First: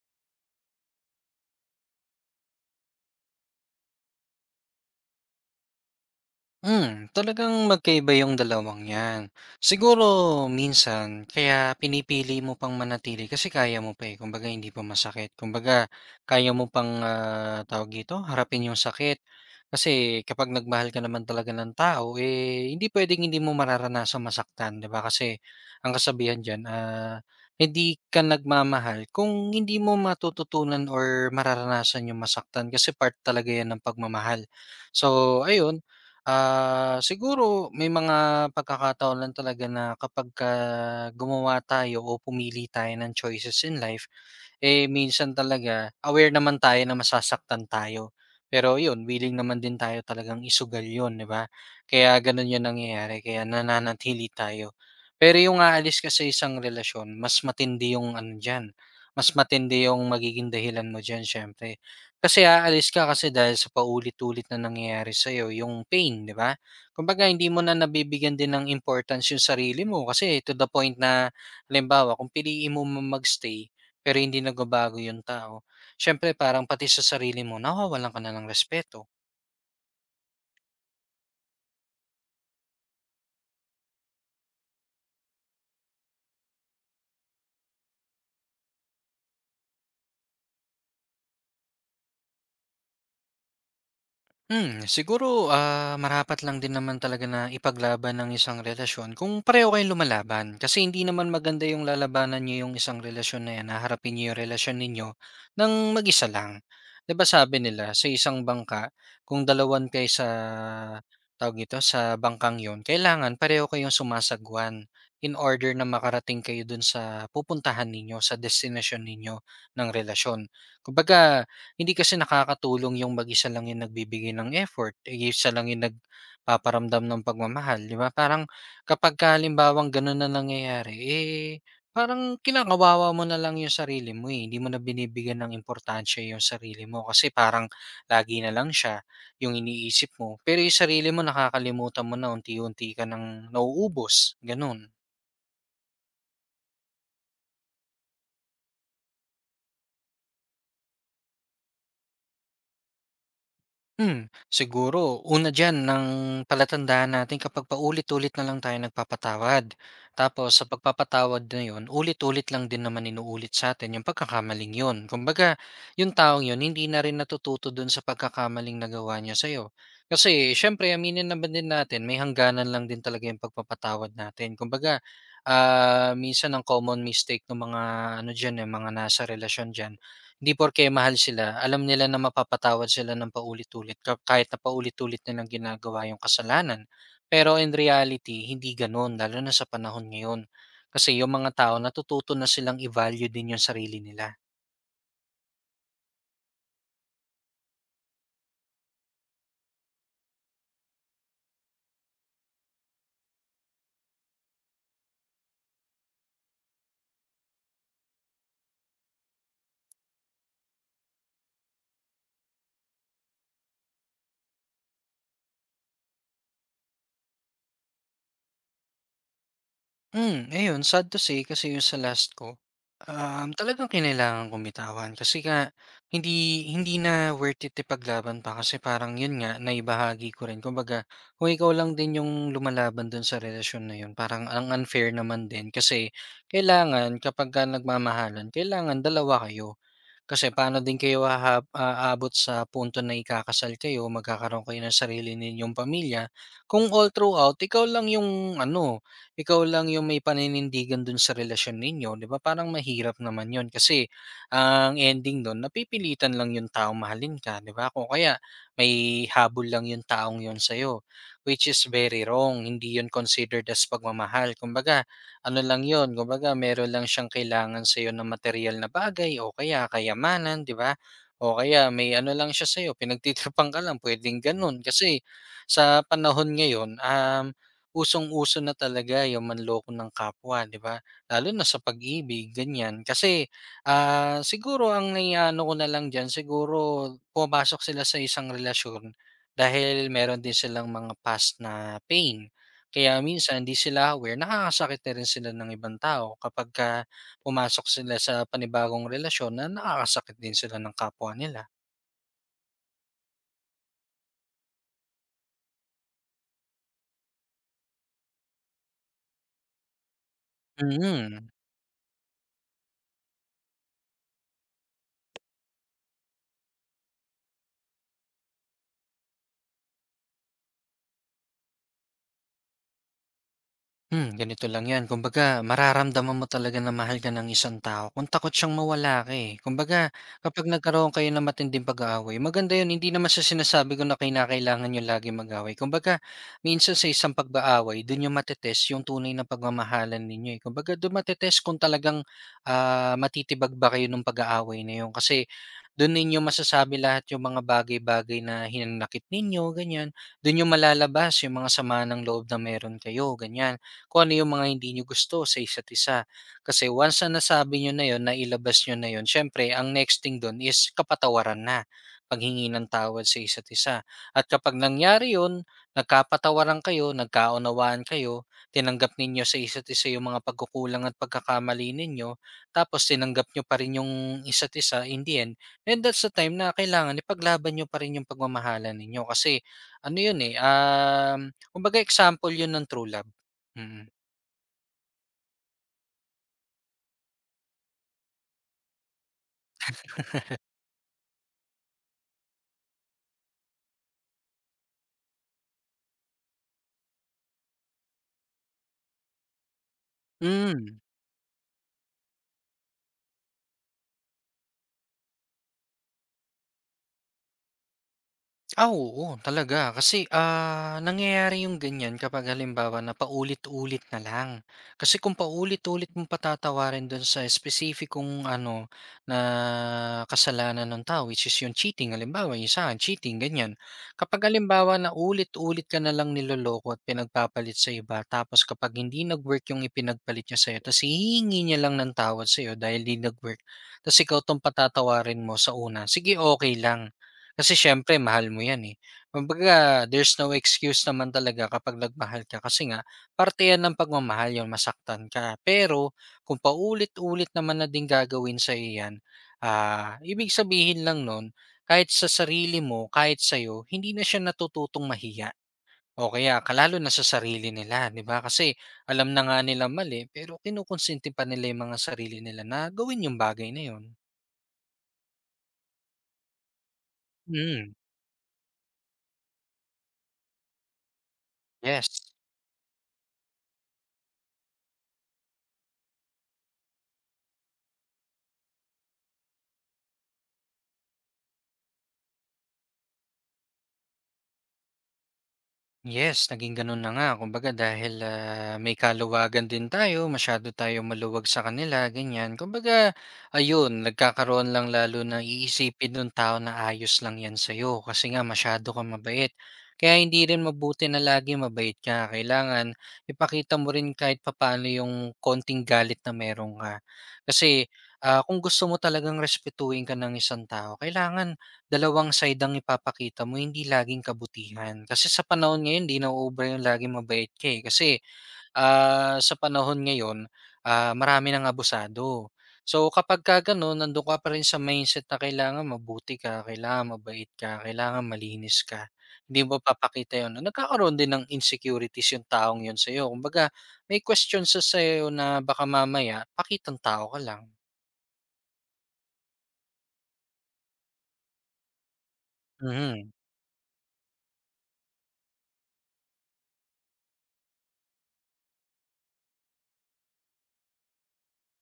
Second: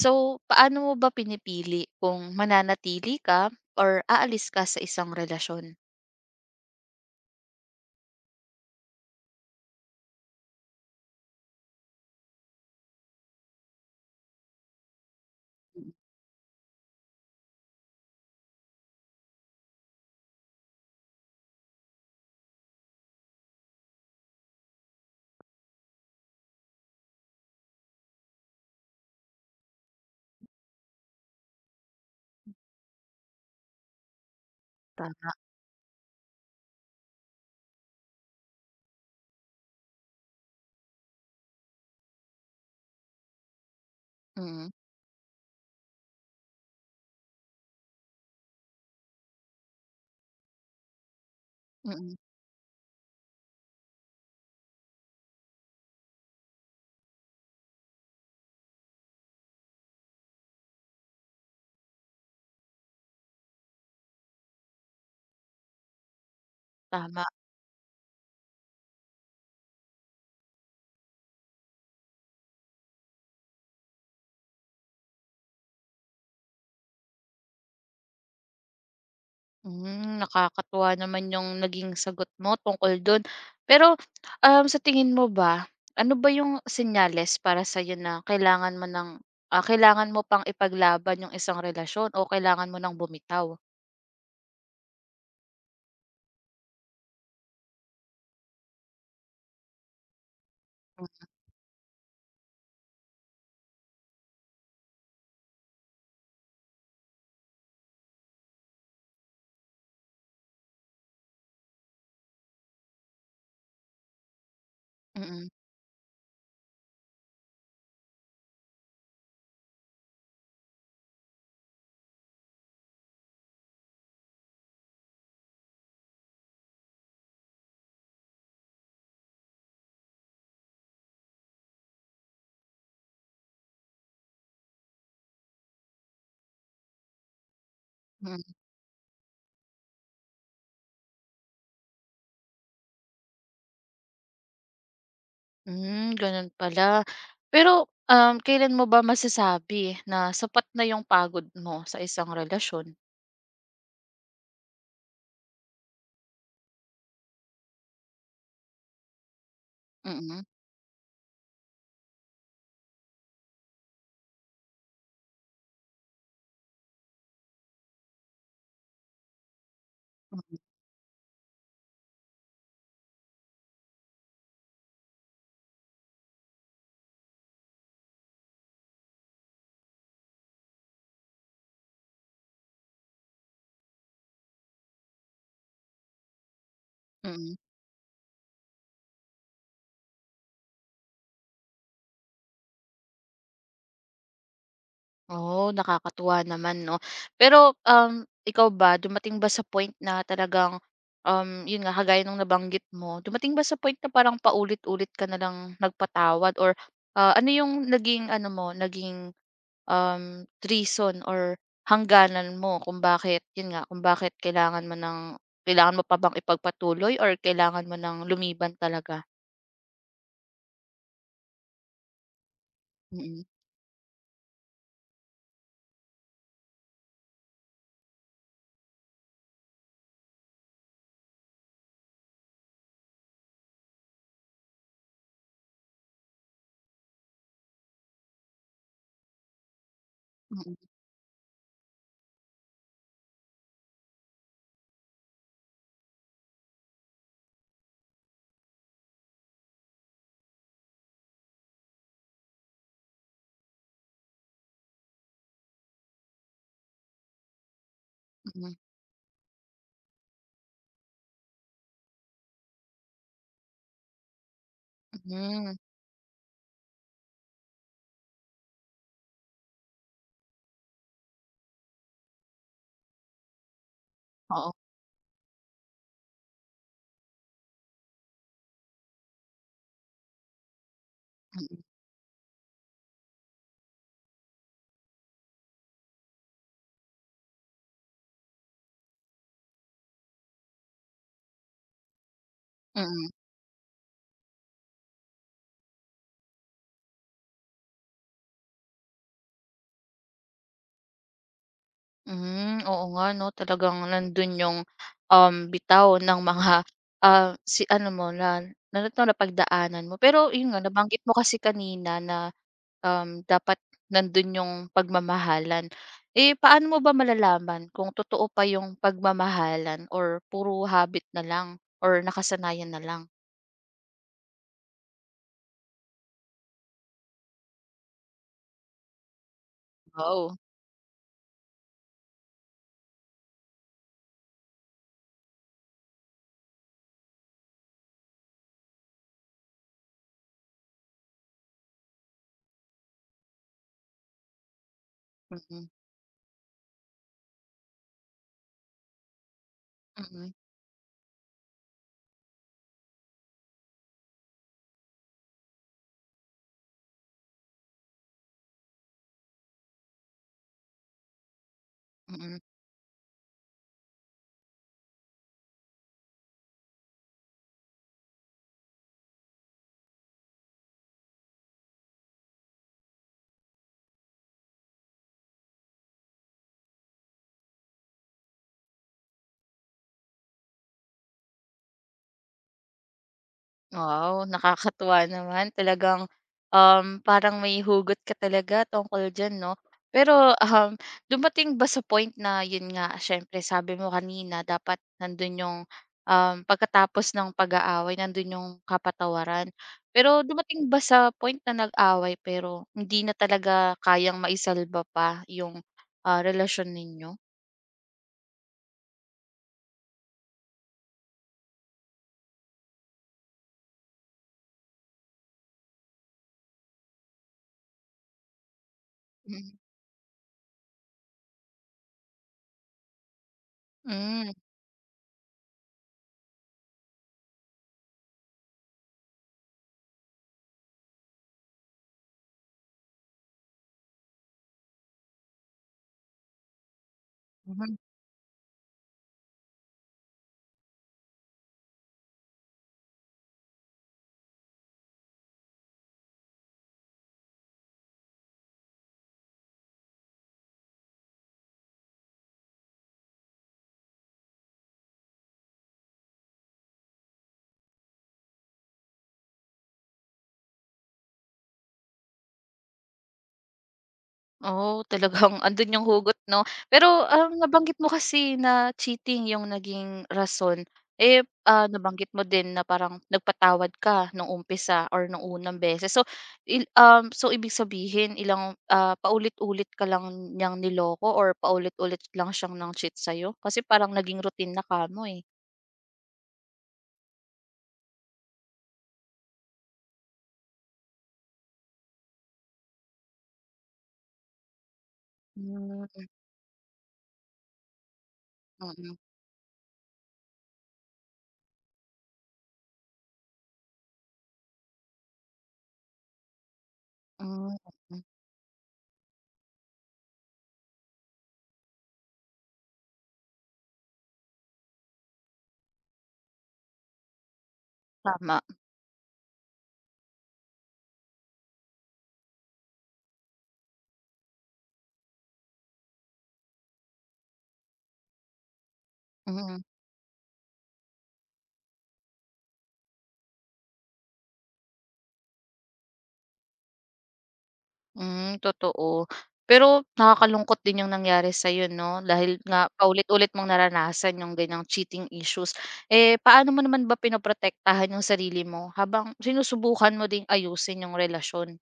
So, paano mo ba pinipili kung mananatili ka or aalis ka sa isang relasyon? Hmm, talagang magkaiba yung dalawang 'yan. Siguro minsan kaya pinipili mo pang manatili kasi kaya mo pa, eh, kumbaga hindi pa masakit. Kumbaga kaya mo pang, ah, tawag dito, harapin yung sakit. Kasi kapag nagmahal ka naman talaga ng tao, eh, hindi puwedeng hindi mo mararanasang masaktan, 'di ba? Kasi ang kasabihan diyan, ah, hindi ka nagmamahal kung hindi mo matututunan or mararanasan yung masaktan kasi part talaga 'yan ng pagmamahal. Tama. So ayun. Ah, siguro may mga pagkakataon lang talaga na kapagka gumawa tayo o pumili tayo ng choices in life, Mm, eh, minsan talaga aware naman tayo na masasaktan tayo. Pero yun, willing naman din tayo talagang isugal yun, di ba? mm, Kaya ganun yun nangyayari, kaya nananatili tayo. Pero yung aalis ka sa isang relasyon, mas matindi yung ano dyan. Mas matindi yung magiging dahilan mo dyan, syempre. Kasi aalis ka kasi dahil sa paulit-ulit na nangyayari sa'yo, yung pain, di ba? tama. Kumbaga, hindi mo na nabibigyan din ng importance yung sarili mo kasi to the point na, halimbawa, kung piliin mo magstay, pero hindi nagbabago yung tao, siyempre parang pati sa sarili mo nawawalan ka na ng respeto. Hmm, nakakatuwa naman yung naging sagot mo tungkol dun. Pero, sa tingin mo ba, ano ba yung senyales para sa'yo na kailangan mo ng kailangan mo pang ipaglaban yung isang relasyon o kailangan mo ng bumitaw? Hmm, siguro, ah, marapat lang din naman talaga na ipaglaban ng isang relasyon kung pareho kayong lumalaban. Kasi hindi naman maganda yung lalabanan niyo yung isang relasyon na yan, haharapin niyo yung relasyon ninyo ng mag-isa lang. 'Di ba sabi nila, sa isang bangka, kung dalawan kayo sa, tawag dito, sa bangkang yon kailangan pareho kayong sumasagwan in Mm, order na makarating kayo dun sa pupuntahan ninyo, sa destination ninyo ng relasyon. Kumbaga hindi kasi nakakatulong yung mag-isa lang yung nagbibigay ng effort, eh, isa lang yung nagpaparamdam ng pagmamahal, 'di ba? Parang kapagka halimbawang gano'n na nangyayari, eh, parang kinakawawa mo na lang yung sarili mo, eh, hindi mo na binibigyan ng importansya yung sarili mo kasi parang lagi na mm. lang siya yung iniisip mo. Pero yung sarili mo nakakalimutan mo na unti-unti ka ng nauubos, gano'n. Hmm, gano'n pala. Pero, kailan mo ba masasabi na sapat na 'yung pagod mo sa isang relasyon? Hmm, siguro una diyan ng palatandaan natin kapag paulit-ulit na lang tayo nagpapatawad. Mm, Tapos sa pagpapatawad na 'yon, ulit-ulit lang din naman inuulit sa atin yung pagkakamaling 'yon. Kumbaga, yung taong 'yon hindi na rin natututo do'n sa pagkakamaling nagawa niya sa'yo. Kasi siyempre aminin naman din natin may hangganan lang din talaga yung pagpapatawad natin. Kumbaga, ah, minsan ang common mistake ng mga ano diyan, eh, mga nasa relasyon diyan, hindi porke mahal sila, alam nila na mapapatawad sila ng paulit-ulit ka kahit na paulit-ulit nilang ginagawa yung kasalanan. Pero mm. in reality, hindi gano'n lalo na sa panahon ngayon. Kasi yung mga tao natututo na silang i-value din yung sarili nila. Oh, nakakatuwa naman 'no. Pero, ikaw ba dumating ba sa point na talagang, 'yun nga kagaya nung nabanggit mo, dumating ba sa point na parang paulit-ulit ka na lang nagpatawad or, ano 'yung naging ano mo, naging reason or hangganan mo kung bakit, yun nga, kung bakit kailangan mo pa bang ipagpatuloy or kailangan mo ng lumiban talaga? Hmm, ayun sad to say kasi yung sa last ko, Mm, talagang kinailangan kong bitawan kasi hindi hindi na worth it ipaglaban pa kasi parang yun nga naibahagi ko rin kumbaga kung ikaw lang din yung lumalaban dun sa relasyon na yun parang ang unfair naman din kasi kailangan kapagka nagmamahalan kailangan dalawa kayo. Kasi mm, paano din kayo aabot sa punto na ikakasal kayo, magkakaroon kayo ng sarili ninyong pamilya, kung all throughout ikaw lang yung ano, ikaw lang yung may paninindigan dun sa relasyon ninyo, 'di ba? Parang mahirap naman yun kasi ang ending dun napipilitan lang yung taong mahalin ka, 'di ba? Kung kaya mm, may habol lang yung taong yun sa'yo, which is very wrong, hindi yun considered as pagmamahal. Kumbaga ano hmm, lang 'yun, kumbaga meron lang siyang kailangan sa'yo na material na bagay o kaya kayamanan, 'di ba? O kaya may ano lang siya sa'yo, pinagtitripang ka lang, puwedeng oo, gano'n. Kasi sa panahon ngayon, usong-uso na talaga yung manloko ng kapwa, 'di ba? Lalo na sa mm, pag-ibig, ganyan. Kasi, ah, siguro ang naiaano ko na lang diyan, siguro pumapasok sila sa isang relasyon dahil meron din silang mga past na pain. Kaya mm. minsan 'di sila aware, nakakasakit na rin sila ng ibang tao kapagka pumasok sila sa panibagong relasyon na nakakasakit din sila ng kapwa nila. Hmm, oo nga 'no, talagang nandun yung, bitaw ng mga, si ano mo na na pagdaanan mo. Pero yun nga, nabanggit mo Mm. kasi kanina na dapat nandun yung pagmamahalan. Eh, paano mo ba malalaman kung totoo pa yung pagmamahalan or puro habit na lang or nakasanayan na lang? Hmm, ganito lang 'yan. Kumbaga mararamdaman mo talaga na mahal ka ng isang tao kung takot siyang mawala ka, eh. Kumbaga Wow. kapag nagkaroon kayo ng matinding pag-aaway, maganda 'yun. Hindi naman sa sinasabi ko na kinakailangan niyo laging mag-away. Kumbaga minsan sa isang pag-aaway do'n niyo mate yung tunay na pagmamahalan ninyo, eh. Kumbaga do'n mate-test kung talagang, ah, matitibag ba kayo ng pag-aaway na 'yun. Kasi Mm, doon ninyo masasabi lahat yung mga bagay-bagay na hinanakit ninyo, ganyan, mm, doon yung malalabas yung mga sama ng loob na meron kayo, ganyan, kung ano yung mga hindi nyo gusto sa isa't isa. Kasi once na nasabi niyo na yun, nailabas niyo na yun, syempre ang next thing dun is kapatawaran na, mm. paghingi ng tawad sa isa't isa. At kapag nangyari yun, nagkapatawaran kayo, nagkaunawaan kayo, tinanggap ninyo sa isa't isa yung mga pagkukulang at pagkakamali ninyo, tapos tinanggap nyo pa rin yung isa't isa in the end, and that's the time na kailangan ipaglaban nyo pa rin yung pagmamahalan ninyo. Kasi ano yun eh, kumbaga example yun ng true love. Mm. Wow, nakakatuwa naman. Talagang, parang may hugot ka talaga tungkol diyan 'no. Pero, dumating ba sa point na yun nga, siyempre sabi mo kanina dapat nandun yung, pagkatapos ng pag-aaway nandun yung kapatawaran. Pero dumating Hmm. ba sa point na nag-away pero hindi na talaga kayang maisalba pa yung, relasyon ninyo? Ah, oo talaga kasi, ah, nangyayari yung ganyan kapag halimbawa na paulit-ulit na lang. Kasi kung paulit-ulit mong patatawarin dun sa espesipikong ano, na Mm. kasalanan ng tao which is yung cheating halimbawa yung sa akin cheating ganyan. Kapag halimbawa na ulit-ulit ka na lang niloloko at pinagpapalit sa iba tapos kapag hindi nag-work yung ipinagpalit niya sa'yo ta's hihingi niya lang ng tawad sa'yo dahil hindi nag-work ta's ikaw 'tong patatawarin mo sa una, sige okay lang. Kasi Hmm. siyempre mahal mo 'yan, eh. Kumbaga there's no excuse naman talaga kapag nagmahal ka kasi nga parte 'yan ng pagmamahal, yung masaktan ka. Pero kung paulit-ulit naman na din gagawin sa iyan, ah, ibig sabihin lang nun kahit sa sarili mo, kahit sa'yo, hindi na siya natututong mahiya o kaya na sa sarili nila, 'di ba? Kasi alam na nga nila mali, pero kinukonsinti pa nila yung mga sarili nila na gawin yung bagay na yun. Oh, talagang andun yung hugot 'no. Pero, Mm, nabanggit mo kasi na cheating yung naging rason. Eh, yes. nabanggit mo din na parang nagpatawad ka nung umpisa or nung unang beses. So, ibig sabihin ilang, paulit-ulit ka lang niyang niloko or paulit-ulit lang siyang nang-cheat sa'yo? Kasi parang naging routine na ka mo eh. Yes, naging gano'n na nga. Kumbaga dahil, ah, may kaluwagan din tayo, masyado tayo maluwag sa kanila, ganyan. Kumbaga ayun, nagkakaroon lang lalo na Hmm, iisipin nung tao na ayos lang 'yan sa'yo kasi nga masyado kang mm. mabait. Kaya hindi rin mabuti na lagi mabait ka, kailangan ipakita mo rin kahit papaano yung konting galit na meron ka. Hmm, Kasi, mm. ah, kung gusto mo talagang respetuhin ka ng isang tao, kailangan dalawang side ang ipapakita mo, hindi laging kabutihan. Kasi sa panahon ngayon, 'di nauubra yung laging mabait ka, eh. Kasi, Tama, ah, sa panahon ngayon, ah, marami ng abusado. So, kapagka gano'n, nando'n ka pa rin sa mindset na kailangan mabuti ka, kailangan mabait ka, kailangan malinis ka. Hindi mo mm. papakita 'yon. Nagkakaroon din ng insecurities yung taong 'yon sa'yo. Kumbaga, may question sa'yo na baka mamaya pakitang tao ka lang. Hmm, totoo. Pero nakakalungkot din yung nangyari sa'yo 'no, dahil nga Mhm. paulit-ulit mong naranasan yung ganyang cheating issues. Eh, paano mo naman ba pinoprotektahan yung sarili mo habang sinusubukan mo ding ayusin yung relasyon?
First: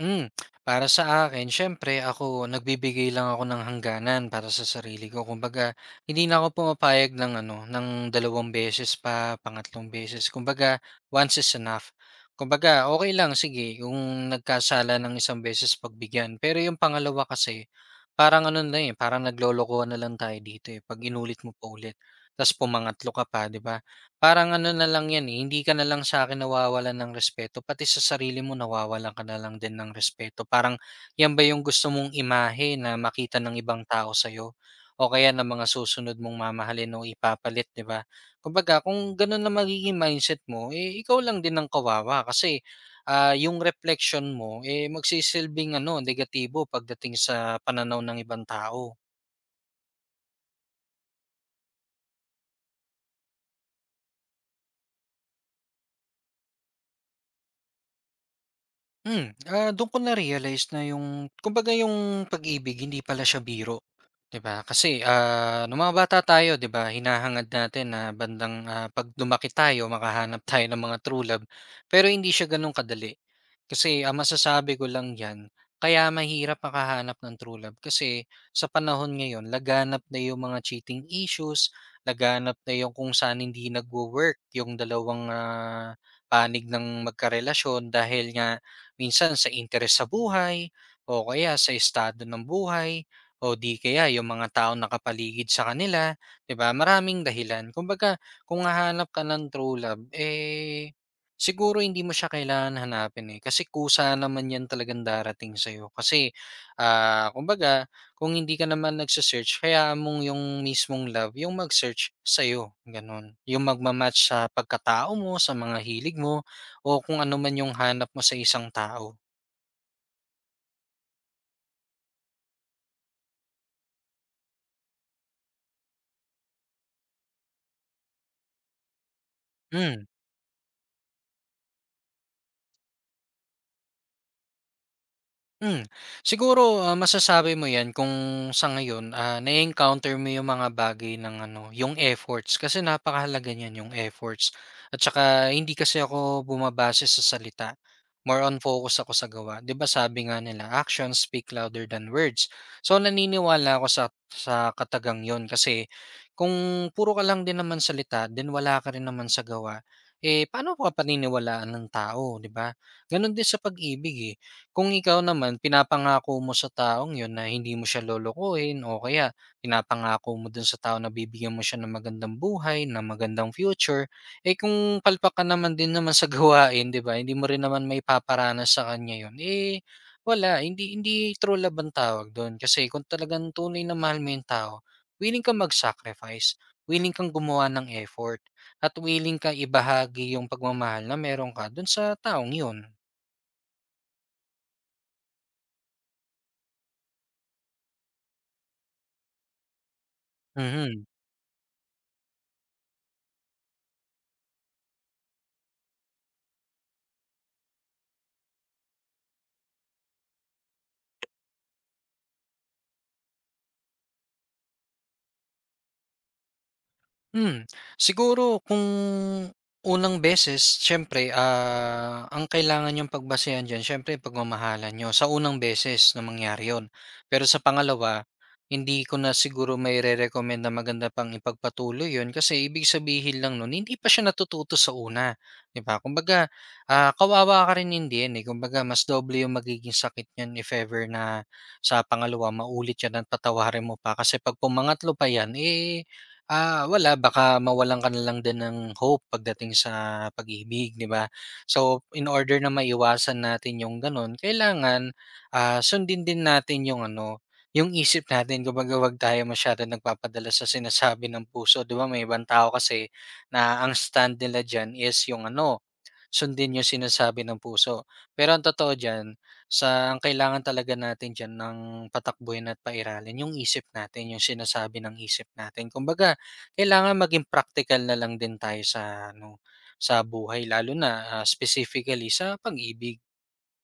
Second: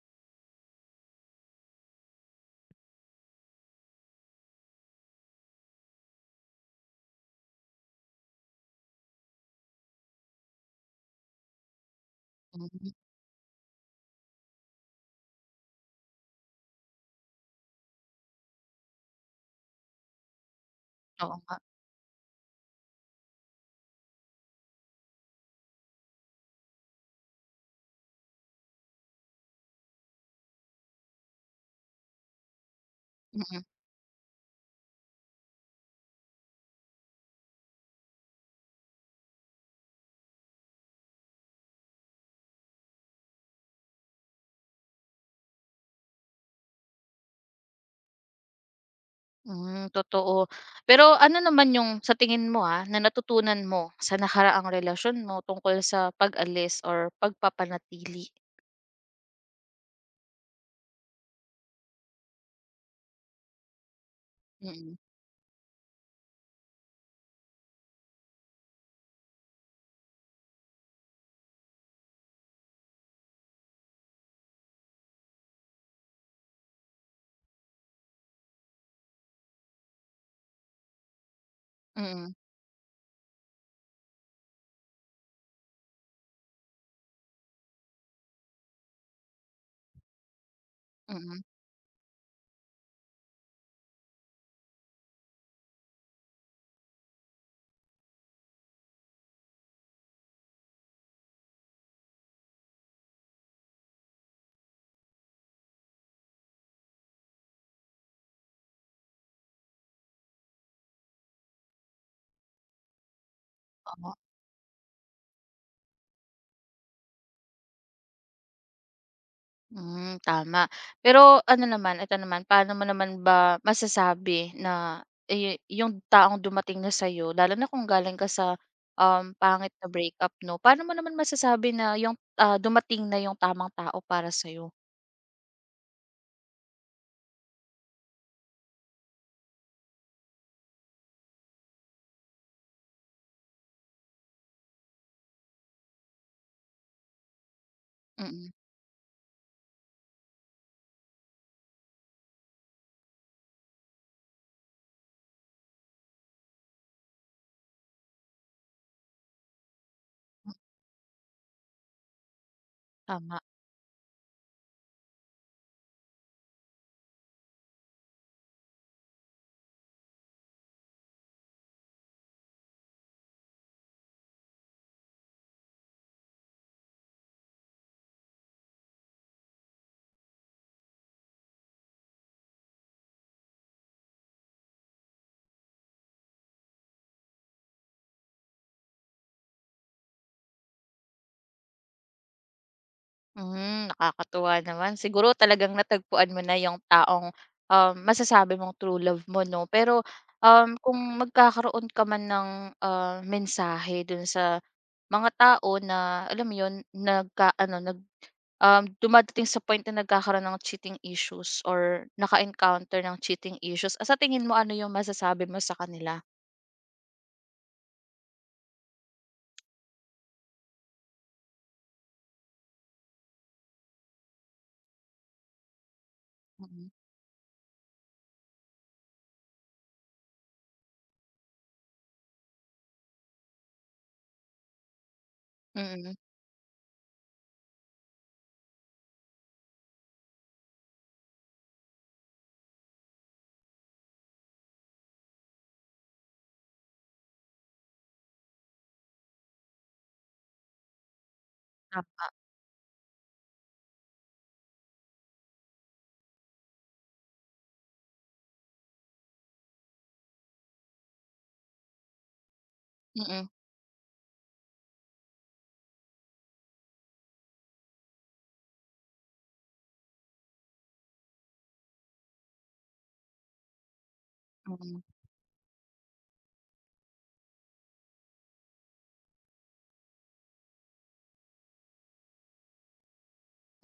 Hmm, para sa akin siyempre ako nagbibigay lang ako ng hangganan para sa sarili ko. Kumbaga hindi na ako pumapayag ng ano, ng dalawang beses pa, pangatlong beses. Kumbaga once is enough. Kumbaga Hmm, okay lang sige kung nagkasala ng isang beses pagbigyan, pero yung pangalawa kasi parang ano na, eh, parang naglolokohan na lang tayo dito, eh, 'pag oo inulit mo nga, pa ulit ta's pumangatlo ka pa, 'di ba? Parang ano na lang 'yan, eh, hindi ka na lang sa'kin nawawalan ng respeto, pati sa sarili mo nawawalan ka na lang din ng respeto. Parang 'yan ba yung gusto mong imahe na makita ng mm. ibang tao sa'yo o kaya ng mga susunod mong mamahalin o ipapalit, 'di ba? Kumbaga kung gano'n na magiging mindset mo, eh, ikaw lang din ang kawawa kasi, ah, yung reflection mo, eh, magsisilbing ano, negatibo pagdating sa pananaw ng ibang tao. Hmm, totoo. Pero ano naman yung sa tingin mo, na natutunan mo sa nakaraang relasyon mo tungkol sa pag-alis or pagpapanatili? Hmm, ah, do'n ko na-realize na yung kumbaga yung pag-ibig hindi pala siya biro. 'Di ba? Mm, Kasi, ah, nung mga bata tayo 'di ba hinahangad natin na bandang, ah, 'pag lumaki tayo makahanap tayo ng mga true love, pero hindi siya gano'n kadali. Kasi ang masasabi ko lang diyan, kaya mahirap makahanap ng true love kasi sa panahon ngayon laganap na yung mga cheating issues, mm, laganap na yung kung saan hindi nagwo-work yung dalawang, ah, panig ng magkarelasyon dahil nga minsan sa interes sa buhay o mm, kaya sa estado ng buhay. O di kaya yung mga taong nakapaligid sa kanila, 'di ba? Maraming dahilan. Kumbaga, kung hahanap ka ng true love, eh, siguro hindi mo siya kailangan hanapin eh. Kasi kusa naman yan talagang darating sa'yo. Kasi, ah, kumbaga, kung hindi ka naman nagsa-search, kaya mong yung mismong love, yung mag-search sa'yo. Ganun. Yung magmamatch sa pagkatao mo, sa mga hilig mo, o kung ano man yung hanap mo sa isang tao. hmm, tama. Pero ano naman, ito naman, paano mo naman ba masasabi na, eh, yung taong dumating na sa'yo lalo na kung galing ka sa, pangit na Hmm. breakup 'no, paano mo naman masasabi na yung, dumating na yung tamang tao para sa'yo? Hmm. Siguro, ah, masasabi mo 'yan kung sa ngayon, ah, na encounter mo yung mga bagay ng ano, yung efforts kasi napakahalaga niyan, yung efforts. At saka hindi kasi ako bumabase sa salita, more Mm, on focus ako sa gawa. 'Di ba sabi nga nila, "Actions speak louder than words." So, naniniwala ako sa katagang 'yon kasi kung puro ka lang din naman salita, then wala ka rin naman sa gawa, eh, paano ka paniniwalaan ng tao, 'di ba? Gano'n tama. din sa pag-ibig, eh. Kung ikaw naman pinapangako mo sa taong yun na hindi mo siya lolokohin o kaya pinapangako mo dun sa tao na bibigyan mo siya ng magandang buhay, ng magandang future, eh kung palpak ka naman din naman sa gawain, 'di ba? Hindi mo rin naman maipaparanas sa kanya yun. Eh wala, hindi hindi true love ang tawag doon kasi kung talagang tunay na mahal mo yung tao, willing kang mag-sacrifice, willing kang gumawa ng effort, at willing kang ibahagi yung pagmamahal na meron ka dun sa taong yun. Hmm, nakakatuwa naman. Siguro talagang natagpuan mo na yung taong, masasabi mong true love mo 'no. Pero, kung Mhm. magkakaroon ka man ng, mensahe dun sa mga tao na alam mo yun, nagka-ano, dumadating sa point na nagkakaroon ng cheating issues or naka-encounter ng cheating issues, sa tingin mo ano yung masasabi mo sa kanila? Hmm, siguro kung unang beses siyempre, ah, ang kailangan yung pagbasehan diyan siyempre pagmamahalan nyo sa unang beses na mangyari Mm, 'yun. Pero sa pangalawa, hindi ko na siguro mairerekomend na maganda pang ipagpatuloy yon, kasi ibig sabihin lang nun hindi pa siya natututo sa una, 'di ba? mm, Kumbaga, ah, kawawa ka rin in the eh, kumbaga mas doble yung magiging sakit niyan if ever na sa pangalawa maulit 'yan at patawarin mo pa kasi 'pag pumangatlo pa 'yan, eh, ah, wala baka mawalan ka na lang din ng hope pagdating sa pag-ibig, 'di ba? So, tama, in order na maiwasan natin yung ganun, kailangan, ah, sundin din natin yung ano, yung isip natin. Kumbaga, wag tayo masyadong nagpapadala sa sinasabi ng puso, 'di ba? May ibang tao kasi mm, na ang stand nila diyan is yung ano, sundin yung sinasabi ng puso. Pero ang totoo diyan, sa ang kailangan talaga natin diyan ng patakbuhin at pairalin yung isip natin, yung sinasabi mm. ng isip natin. Kumbaga kailangan maging praktikal na lang din tayo sa ano, sa buhay lalo na, ah, specifically sa pag-ibig.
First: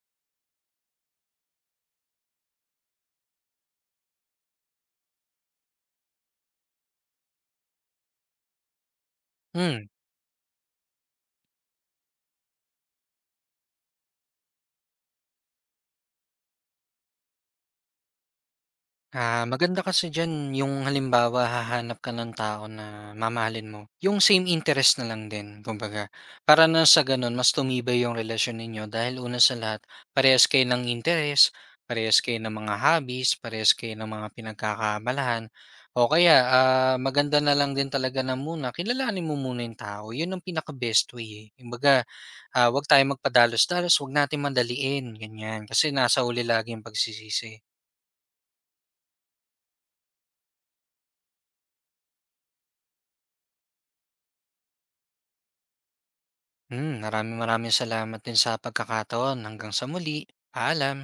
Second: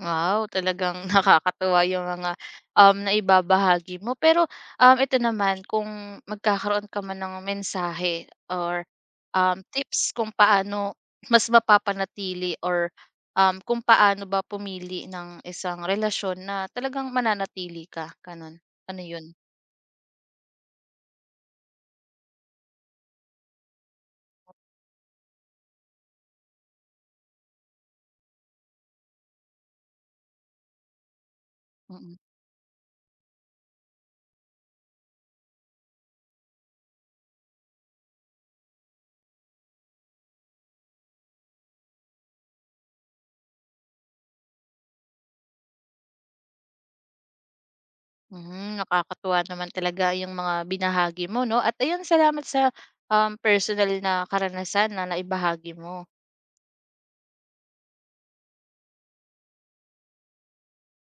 Wow, talagang nakakatuwa yung mga, naibabahagi mo. Pero, ito naman kung magkakaroon ka man ng mensahe or, Hmm. tips kung paano mas mapapanatili or, kung paano ba pumili ng isang relasyon na talagang mananatili ka, gano'n, ano yun? Ah, maganda kasi diyan yung halimbawa hahanap ka ng tao na mamahalin mo, yung same interest na lang din kumbaga. Para na sa gano'n mas tumibay yung relasyon ninyo dahil una sa lahat parehas kayo ng interes, Mm. parehas kayo ng mga hobbies, parehas kayo ng mga pinagkakaabalahan o kaya, ah, maganda na lang din talaga na muna kilalanin mo muna yung tao, yun ang pinaka-best way, eh. Kumbaga, ah, 'wag tayong magpadalos-dalos, 'wag natin madaliin, ganyan. Kasi nasa huli lagi yung pagsisisi. Hmm, nakakatuwa naman talaga yung mga binahagi mo 'no, at ayun salamat sa, personal na karanasan na naibahagi mo. Hmm, maraming maraming salamat din sa pagkakataon. Hanggang sa muli. Paalam.